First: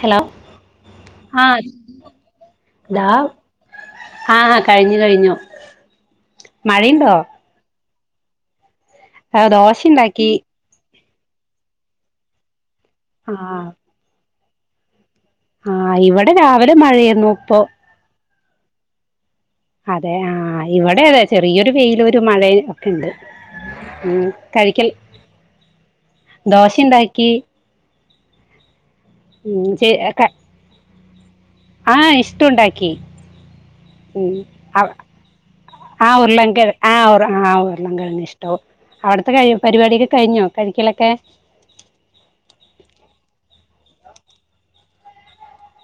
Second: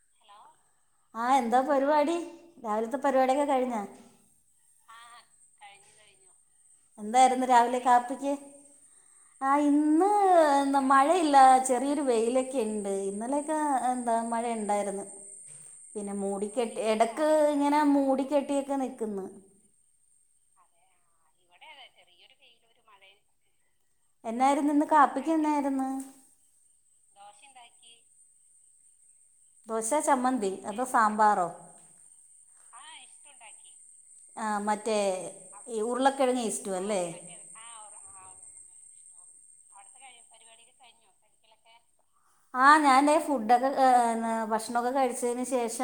Hello ആഹ ആ എന്താ പരിപാടി രാവിലത്തെ പരിപാടിയൊക്കെ കഴിഞ്ഞാ ആഹ ആ കഴിഞ്ഞു കഴിഞ്ഞു മഴയുണ്ടോ എന്തായിരുന്നു രാവിലെ കാപ്പിക്ക് ആ, ആ് ദോശ ഉണ്ടാക്കി ഇന്ന് മഴയില്ല ചെറിയൊരു വെയിലൊക്കെ ഇണ്ട് ആ ഇന്നലെയൊക്കെ എന്താ മഴ ഇണ്ടായിരുന്നു ആ പിന്നെ ഇവിടെ രാവിലെ മൂടിക്കെട്ടി എടക്ക് മഴയായിരുന്നു ഇപ്പോ ഇങ്ങനെ മൂടിക്കെട്ടിയൊക്കെ നിക്കന്ന് അതെ ആഹ ഇവിടെ അതെ ചെറിയൊരു വേ യിലൊരു മഴ ഒക്കെ ഉണ്ട് ഉ എന്നായിരുന്നു ഇന്ന് കഴിക്കൽ കാപ്പിക്ക് എന്നായിരുന്നു ദോശണ്ടാക്കി ദോശ ചമ്മന്തി അതോ സാമ്പാറോ ആഹ ഇഷ്ടംുണ്ടാക്കി ആഹ മറ്റേ ഈ ആഹ് ഉരുളക്കിഴങ്ങ് ഉർലങ്ക ഈസ്റ്റു അല്ലേ ആഹ്ർ അവിടുത്തെ ആഹ് ഉർലങ്കര ഇഷ്ടവും അവിടത്തെ കഴ പരിപാടൊക്കെ കഴിഞ്ഞോ കഴിക്കലൊക്കെ ആഹ ഞാൻ ഫുഡൊക്കെ ഭക്ഷണൊക്കെ കഴിച്ചതിന് ശേഷ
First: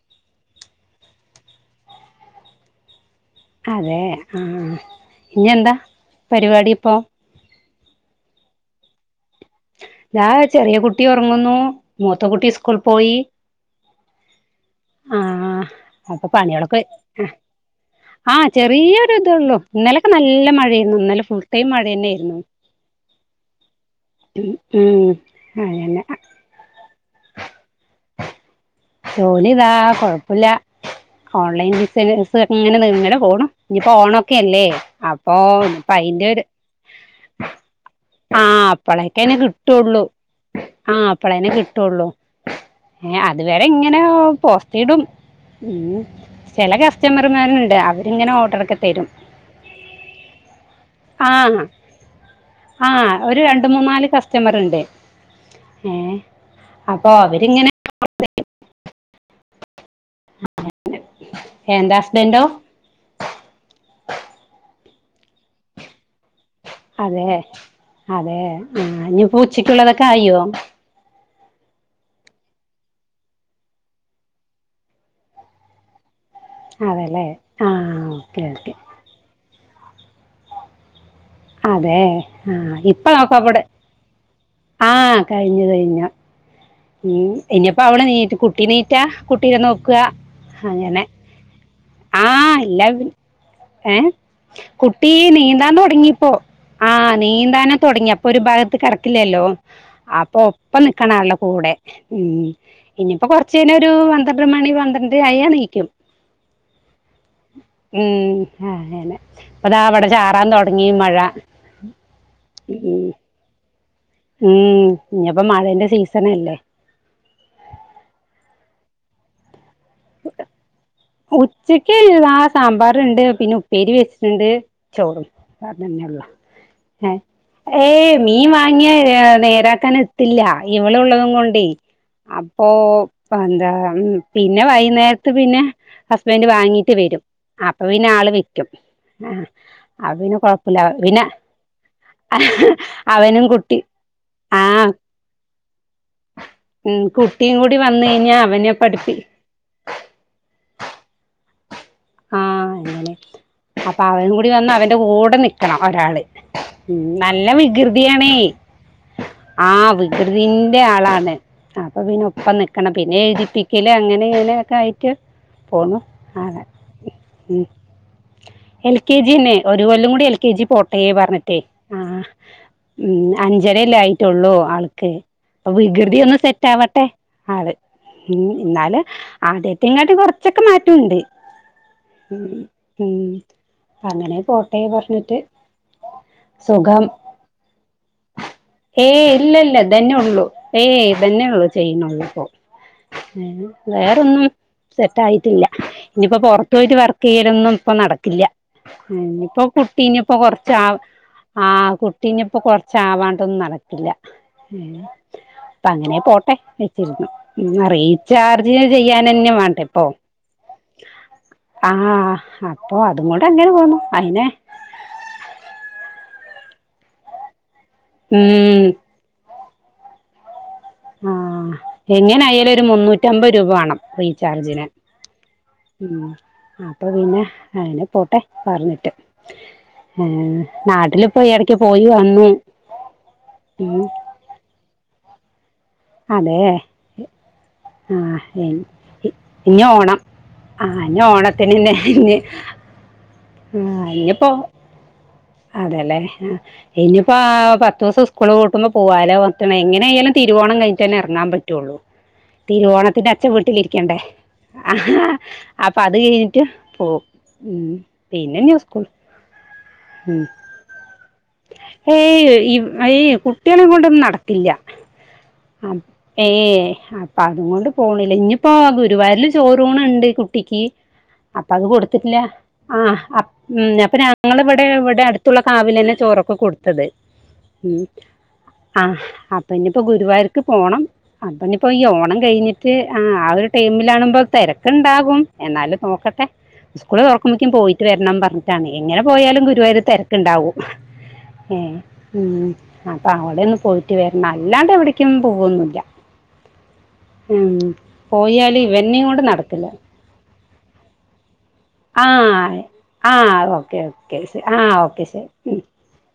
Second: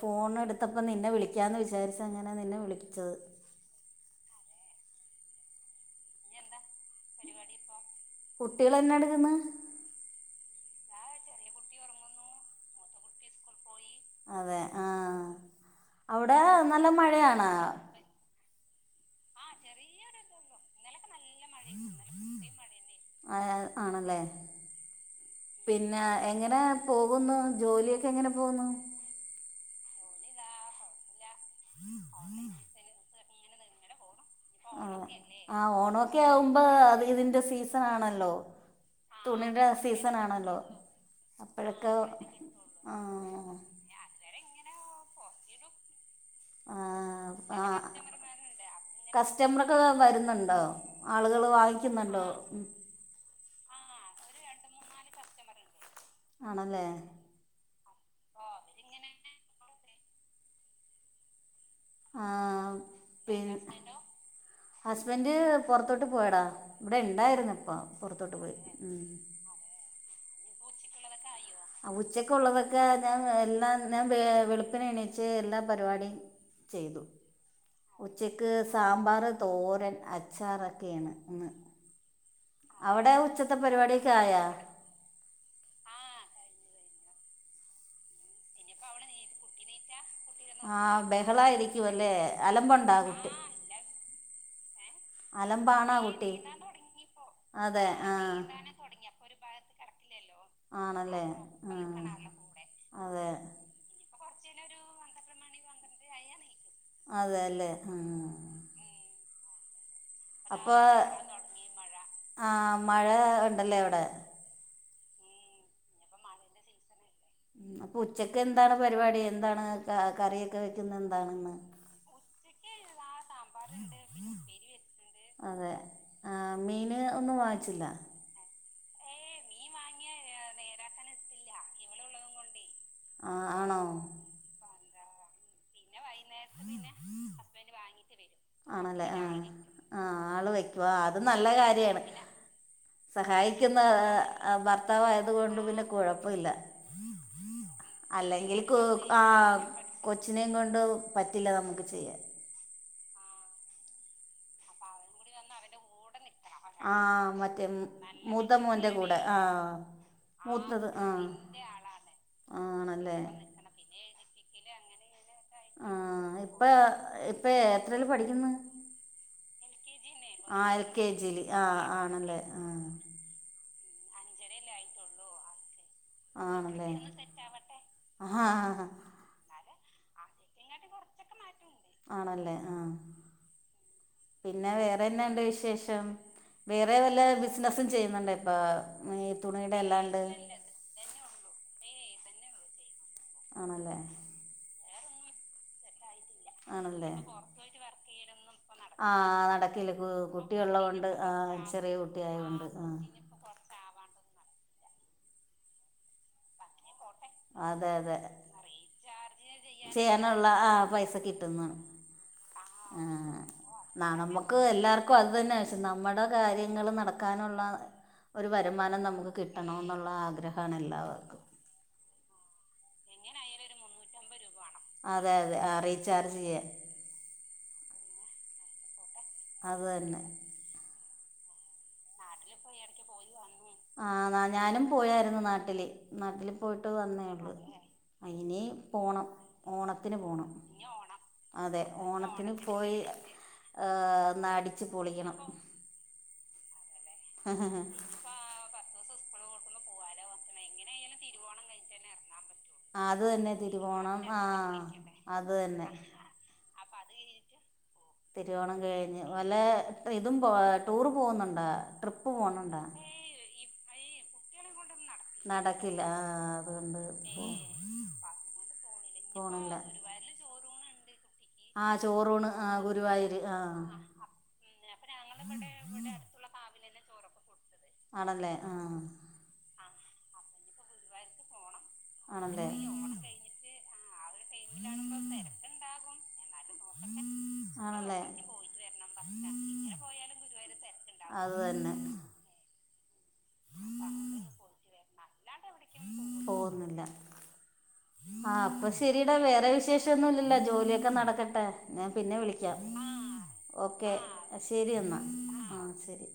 ഫോൺ എടു ത്തപ്പ നിന്നെ വിളിക്കാന്ന് വിചാരിച്ച അങ്ങനാ നിന്നെ വിളിച്ചത് അതെ ആഹ ഇനിെന്താ പരിപാടി ഇപ്പോ കുട്ടികൾന്നാ എടുക്കുന്ന ാ ചെറിയ കുട്ടി ഉറങ്ങുന്നു മൂത്ത കുുട്ടി സ്കൂൾ പോയി അതെ ആ ആഹ അപ്പൊ അവിടെ പണികളൊക്ക്െ നല്ല മഴയാണോ ആ ചെറിയൊരു ഇത ഉള്ളൂ ഇന്നലൊക്കെ നല്ല മഴയരുന്നു ഇന്നലെ പുൾട്ട മഴ തന്നൊയിരുന്നു ആ, ആണല്ലേ ഉ പിന്നെ എങ്ങനെ പോകുന്നു ജോലിയൊക്കെ എങ്ങനെ പോകുന്നു കുഴപ്പമില്ല ഓൺലൈൻ ഇങ്ങനെ നിങ്ങെ പോണും ഇനിപ്പോ ഓണ ആ ആ ഓണൊക്കെ ഒരു ആവുമ്പോ അത് ഇതിന്റെ സീസൺ ആണല്ലോ അക്കേനെ തുണിയുടെ കിട്ടുള്ളൂ സീസൺ ആണല്ലോ ആഹ അപ്പളേനെ അപ്പോഴൊക്കെ കിട്ടുള്ളു ആ ഏ അതുവരെ ഇങ്ങനെ പോസ്റ്റടും ഉ ചില ആ ആ കസ്റ്റമർമാരുണ്ട് അവരിങ്ങനെ ഓർഡർൊക്കെ തരും കസ്റ്റമറൊക്കെ വരുന്നുണ്ടോ ആ ആളുകൾ വാങ്ങിക്കുന്നുണ്ടോ ആ ഒരു രണ്ട് മൂന്ന നാല് കസ്റ്റമർണ്ട് ഏ ആണല്ലേ അപ്പൊ അവരിങ്ങനെ എന്താ ഹസ്ബൻറോ ഹസ്ബന്റ്് പുറത്തോട്ട് പോയടാ ഇവിടെ അതെ ഉണ്ടായിരുന്നു ഇപ്പ പുറത്തോട്ട് അതെ പോയി ആ ഉം ഇ പൂച്ചിട്ടുള്ളതൊക്കെ അയോ ഉച്ചക്ക ഉള്ളതൊക്കെ ഞാൻ എല്ലാം ഞാൻ വ വെളുപ്പിന എണീച്ച് എല്ലാ പരിപാടിയ ചെയ്തു അതെല്ലേ ആഹ് ഓക്കെ ഉച്ചക്ക് ഓക്കെ സാമ്പാർ തോരൻ അച്ചാറൊക്കെയാണ് ഇന്ന് അതെ ആഹ ഇപ്പ നോക്ക ഉച്ചത്തെ അവിടെ പരിപാടിയൊക്കെ ആയാ ആഹ കഴിഞ്ഞു കഴിഞ്ഞു ഉ ഇനിപ്പോ അവടെ നീറ്റ് കുട്ടി നീറ്റാ കുട്ടീെ നോക്കുക ആഹ് അങ്ങനെ ബഹളായിരിക്കും അല്ലേ അലമ്പ ഉണ്ടാകട്ടെ ഏഹ കുട്ടി നീന്താൻ അലമ്പാണാ തുടങ്ങിയപ്പോൊ കുട്ടി നീന്താൻ ആഹ തുടങ്ങിയിപ്പോ. നീന്താന അതെ തുടങ്ങി ആ അപ്പൊ ഒരു ഭാഗത്ത് കിറക്കില്ലല്ലോ അപ്പൊ ഒപ്പം ആണല്ലേ നിക്കണാല്ലോ കൂടെ ഉ ആ ഇനിയിപ്പം അതെ കൊറച്ചുന ഒരു പന്ത്രണ്ട് മണി പന്ത്രണ്ട് ആയാ നീക്കും അതെല്ലേ ഉം ആ ആന്നെ അതാവ്ടെ അപ്പൊ ആഹ ഉം മഴ ഉണ്ടല്ലേ അവിടെ ഉം ഇനിപ്പോ മഴന്റെ സീസണഅല്ലേ ഉ അപ്പം ഉച്ചക്ക് എന്താണ് പരിപാടി എന്താണ് കറിയൊക്കെ വെക്കുന്നത് എന്താണെന്ന് ഉച്ചക്ക്ള് ആ സാമ്പാറ് ണ്ട് പിന്നെ ഉപ്പേരി വെച്ചിട്ടുണ്ട് ചോളും അതെ അതെന്നെ ആ മീന് ഒന്നും വാങ്ങിച്ചില്ല ഏയ് മീൻ വാങ്ങിയ നേരാക്കാൻ എത്തില്ല ഇളള്ളതും കൊണ്ടേ അപ്പോ ആ എന്താ ആണോ പിന്നെ വൈകുന്നേര ത്ത് പിന്നെ ഹസ്ബൻഡ് വാങ്ങീട്ട് വരും അപ്പൊ പിന്നെ ആൾ വെക്കും ആ അ പിെ ആള് കൊഴപ്പില്ല വെക്കും ആ അത് പിന്നെ നല്ല കാര്യാണ് അവനും കുട്ടി സഹായിക്കുന്ന ആ ഭർത്താവായത് കൊണ്ട് പിന്നെ കുഴപ്പവില്ല ഉ കുട്ടിയും കൂടി വന്ന കഴിഞ്ഞാ അവനെ പഠിപ്പി ആ കൊച്ചിനെയും കൊണ്ട് പറ്റില്ല നമുക്ക് ചെയ്യൻ ആ അങ്ങനെ അപ്പൊ അവൻ കൂടി വന്ന അവന്റെ കൂടെ നിക്കണം ഒരാള് ആ ഉം നല്ല മറ്റേ വികൃതിയാണേ മുതമോന്റെ കൂടെ ആഹ ആ വികൃതിന്റെ മൂത്തത് ആ ആളാണ് അപ്പൊ പിന്നെ ഒപ്പം നൽക്കണം ആണല്ലേ പിന്നെ എഴുതിപ്പിക്കല് അങ്ങനെ ഇങ്ങനെയൊക്കെ ആയിട്ട് പോക്കുന്നു ആ ഇപ്പ ഇപ്പ എത്രേല്ലും പഠിക്ക്ന്ന് രു കൊല്ല കൂടി എൽ കെ ജി പോട്ട പറഞ്ഞ്ട്ട് ആ ആണല്ലേ ആ അ ഞ്ചരയല്ലേഅയിട്ടുള്ളൂ ആൾക്ക് അപ്പ വികൃതി ഒന്നു സെറ്റ് ആണല്ലേ ആവട്ടെ അത് ആഹ് എന്നാല് ആദ്യ ങ്ങാട്ടി കുറച്ചൊക്കെ മാറ്റുണ്ട് ഉ ആണല്ലേ ആ ഉം അങ്ങനെ പിന്നെ പോട്ടെ പറഞ്ഞിട്ട് വേറെന്താണ്ട് വിശേഷം വേറെ സുഖം വല്ല ബിസിനസും ചെയ്യുന്നുണ്ടോ ഇപ്പൊ ഏയ് തുണിയുടെ അല്ലാണ്ട് ചെയ്യുന്നുള്ളൂ ഇപ്പോ ആണല്ലേ വേറൊന്നും സെറ്റ് ആായിട്ടില്ല ഇനിയിപ്പോ പുറത്ത്ു പോയിട്ട് ആണല്ലേ വർക്ക് ചെയ്യലൊന്നും ഇപ്പൊ നടക്കില്ല ആ ഇനിയിപ്പോ നടക്കില്ല ഇപ്പൊ കുട്ടീനി ഇപ്പ കൊറച്ച്ാ കുട്ടിയുള്ളത് കൊണ്ട് ആ ചെറിയ കുട്ടീനിപ്പൊ കുട്ടിയായോണ്ട് ആ കൊറച്ചാവാണ്ടൊന്നും നടക്കില്ല അപ്പ അങ്ങനെ പോട്ടെ അതെ അതെ റീചാർജി ചെയ്യൻ തന്നെ വേണ്ടെ ഇപ്പൊ ചെയ്യാനുള്ള ആ പൈസ കിട്ടുന്ന് ആഹ് അപ്പൊ അതും കൊണ്ട് അങ്ങനെ പോന്നു ആ അയിനെ നമ്മക്ക് എല്ലാർക്കും അത് തന്നെ ശ്യം നമ്മുടെ കാര്യം ങ്ങൾ നടക്കാനുള്ള ഒരു ഉം വരുമാനം നമുക്ക് കിട്ടണ എന്നുള്ള ആഗ്രഹണല്ലോ ആഹ എങ്ങനെ ആയാലും ഒരു മുന്നൂറ്റമ്പത് രൂപ വേണം റീചാർജിന് അതെ അതെ ആ ഉ റീചാർജ് ചെയ്യാൻ അപ്പൊ പിന്നെ അയിന് പോട്ടെ പറഞ്ഞിട്ട് അത് തന്നെ നാട്ടിലിപ്പോ ഇടക്ക് പോയി വന്നു ഉം ആഹ ഞാനും പോയായിരുന്നു നാട്ടില് നാട്ടില് പോയിട്ട് വന്നേള്ളു ആഹ ഇഞ്ഞ് ഓണം ഓണത്തിന് പോണം ആ ഓണത്തിന്ന്നെ ഇ പോ ആ ഇനിപ്പോ അതെല്ലേ ആ ഇനിയിപ്പോ ഇപ്പ പത്ത് ദിവസം സ്കൂള് കൂട്ടുമ്പോ പോാലോ എങ്ങനെ ആയാലും തിരുവോണം കഴിഞ്ഞിട്ട് തന്നെ ഇറങ്ങാൻ പറ്റുള്ളൂ ആ അത് തിരുവോണത്തിന്റെ അച്ച തന്നെ വീട്ടിലിരിക്കണ്ടേ തിരുവോണം ആ അത് തന്നെ. അപ്പൊ അത് കഴിഞ്ഞിട്ട് പോ തിരുവോണം കഴിഞ്ഞ് വല ഇതും ഉം പോ ടൂറ് പോകുന്നു ഏയ് ഈ ഏയ് കുട്ടികളെ കൊണ്ടൊന്നും നടക്കില്ല നട അ ഏ അപ്പ പോ അതും കൊൊണ്ട് പോണില്ല ഇനിപ്പോ ഗുരുവായരിൽ പോണില്ല ചോറൂണ് ഉണ്ട് ുട്ടിക്കക്ക് അപ്പൊ അത് ആഹ് കൊടുത്തിട്ടില്ല ചോറൂണ് ആഹ് ആ് ഗുരുവായൂര് ഉ ആഹ് അപ്പൊ ഞങ്ങള ഇവിടെ ഇവിടെ അടുത്തുള്ള കാവില തന്നെ ച ഉ ആണല്ലേ ആഹ് അ ഇപ്പൊ ഗുരുവായർക്ക് പോകണം അ അപ്പൊ ഈ ഓണം ആണല്ലേ കഴിഞ്ഞിട്ട് ആ ആ ഒരു ടൈമിലാണുമ്പോ തിരക്കുണ്ടാകും എന്നാലും നോക്കട്ടെ സ്കൂള് തുറക്കുമ്പോക്ക പോയിട്ട് ആണല്ലേ വരണംന്ന് പറഞ്ഞിട്ടാണ് എങ്ങെ പോാലും ഗുരുവായൂ തിരക്കണ്ടാവും അത് ഏ തന്നെ ഉ അപ്പൊ അവിടെ ഒന്നന്ന് പോയിട്ട് വരണം അല്ലാത എവിടേക്കും പോവന്നില്ല പോയാല് അപ്പ ഇവനെയും ശരിട കൊണ്ട് വേ നടക്കില്ല വിശേഷൊന്നോ ഇക്കെ നടക്കട്ടെ ഞാൻ ആ പിന്നെ വിളിക്കാം ആ ഓക്കെ ആ ശരി എന്നാ ഓക്കെ ശരി ഉം ആ ശരി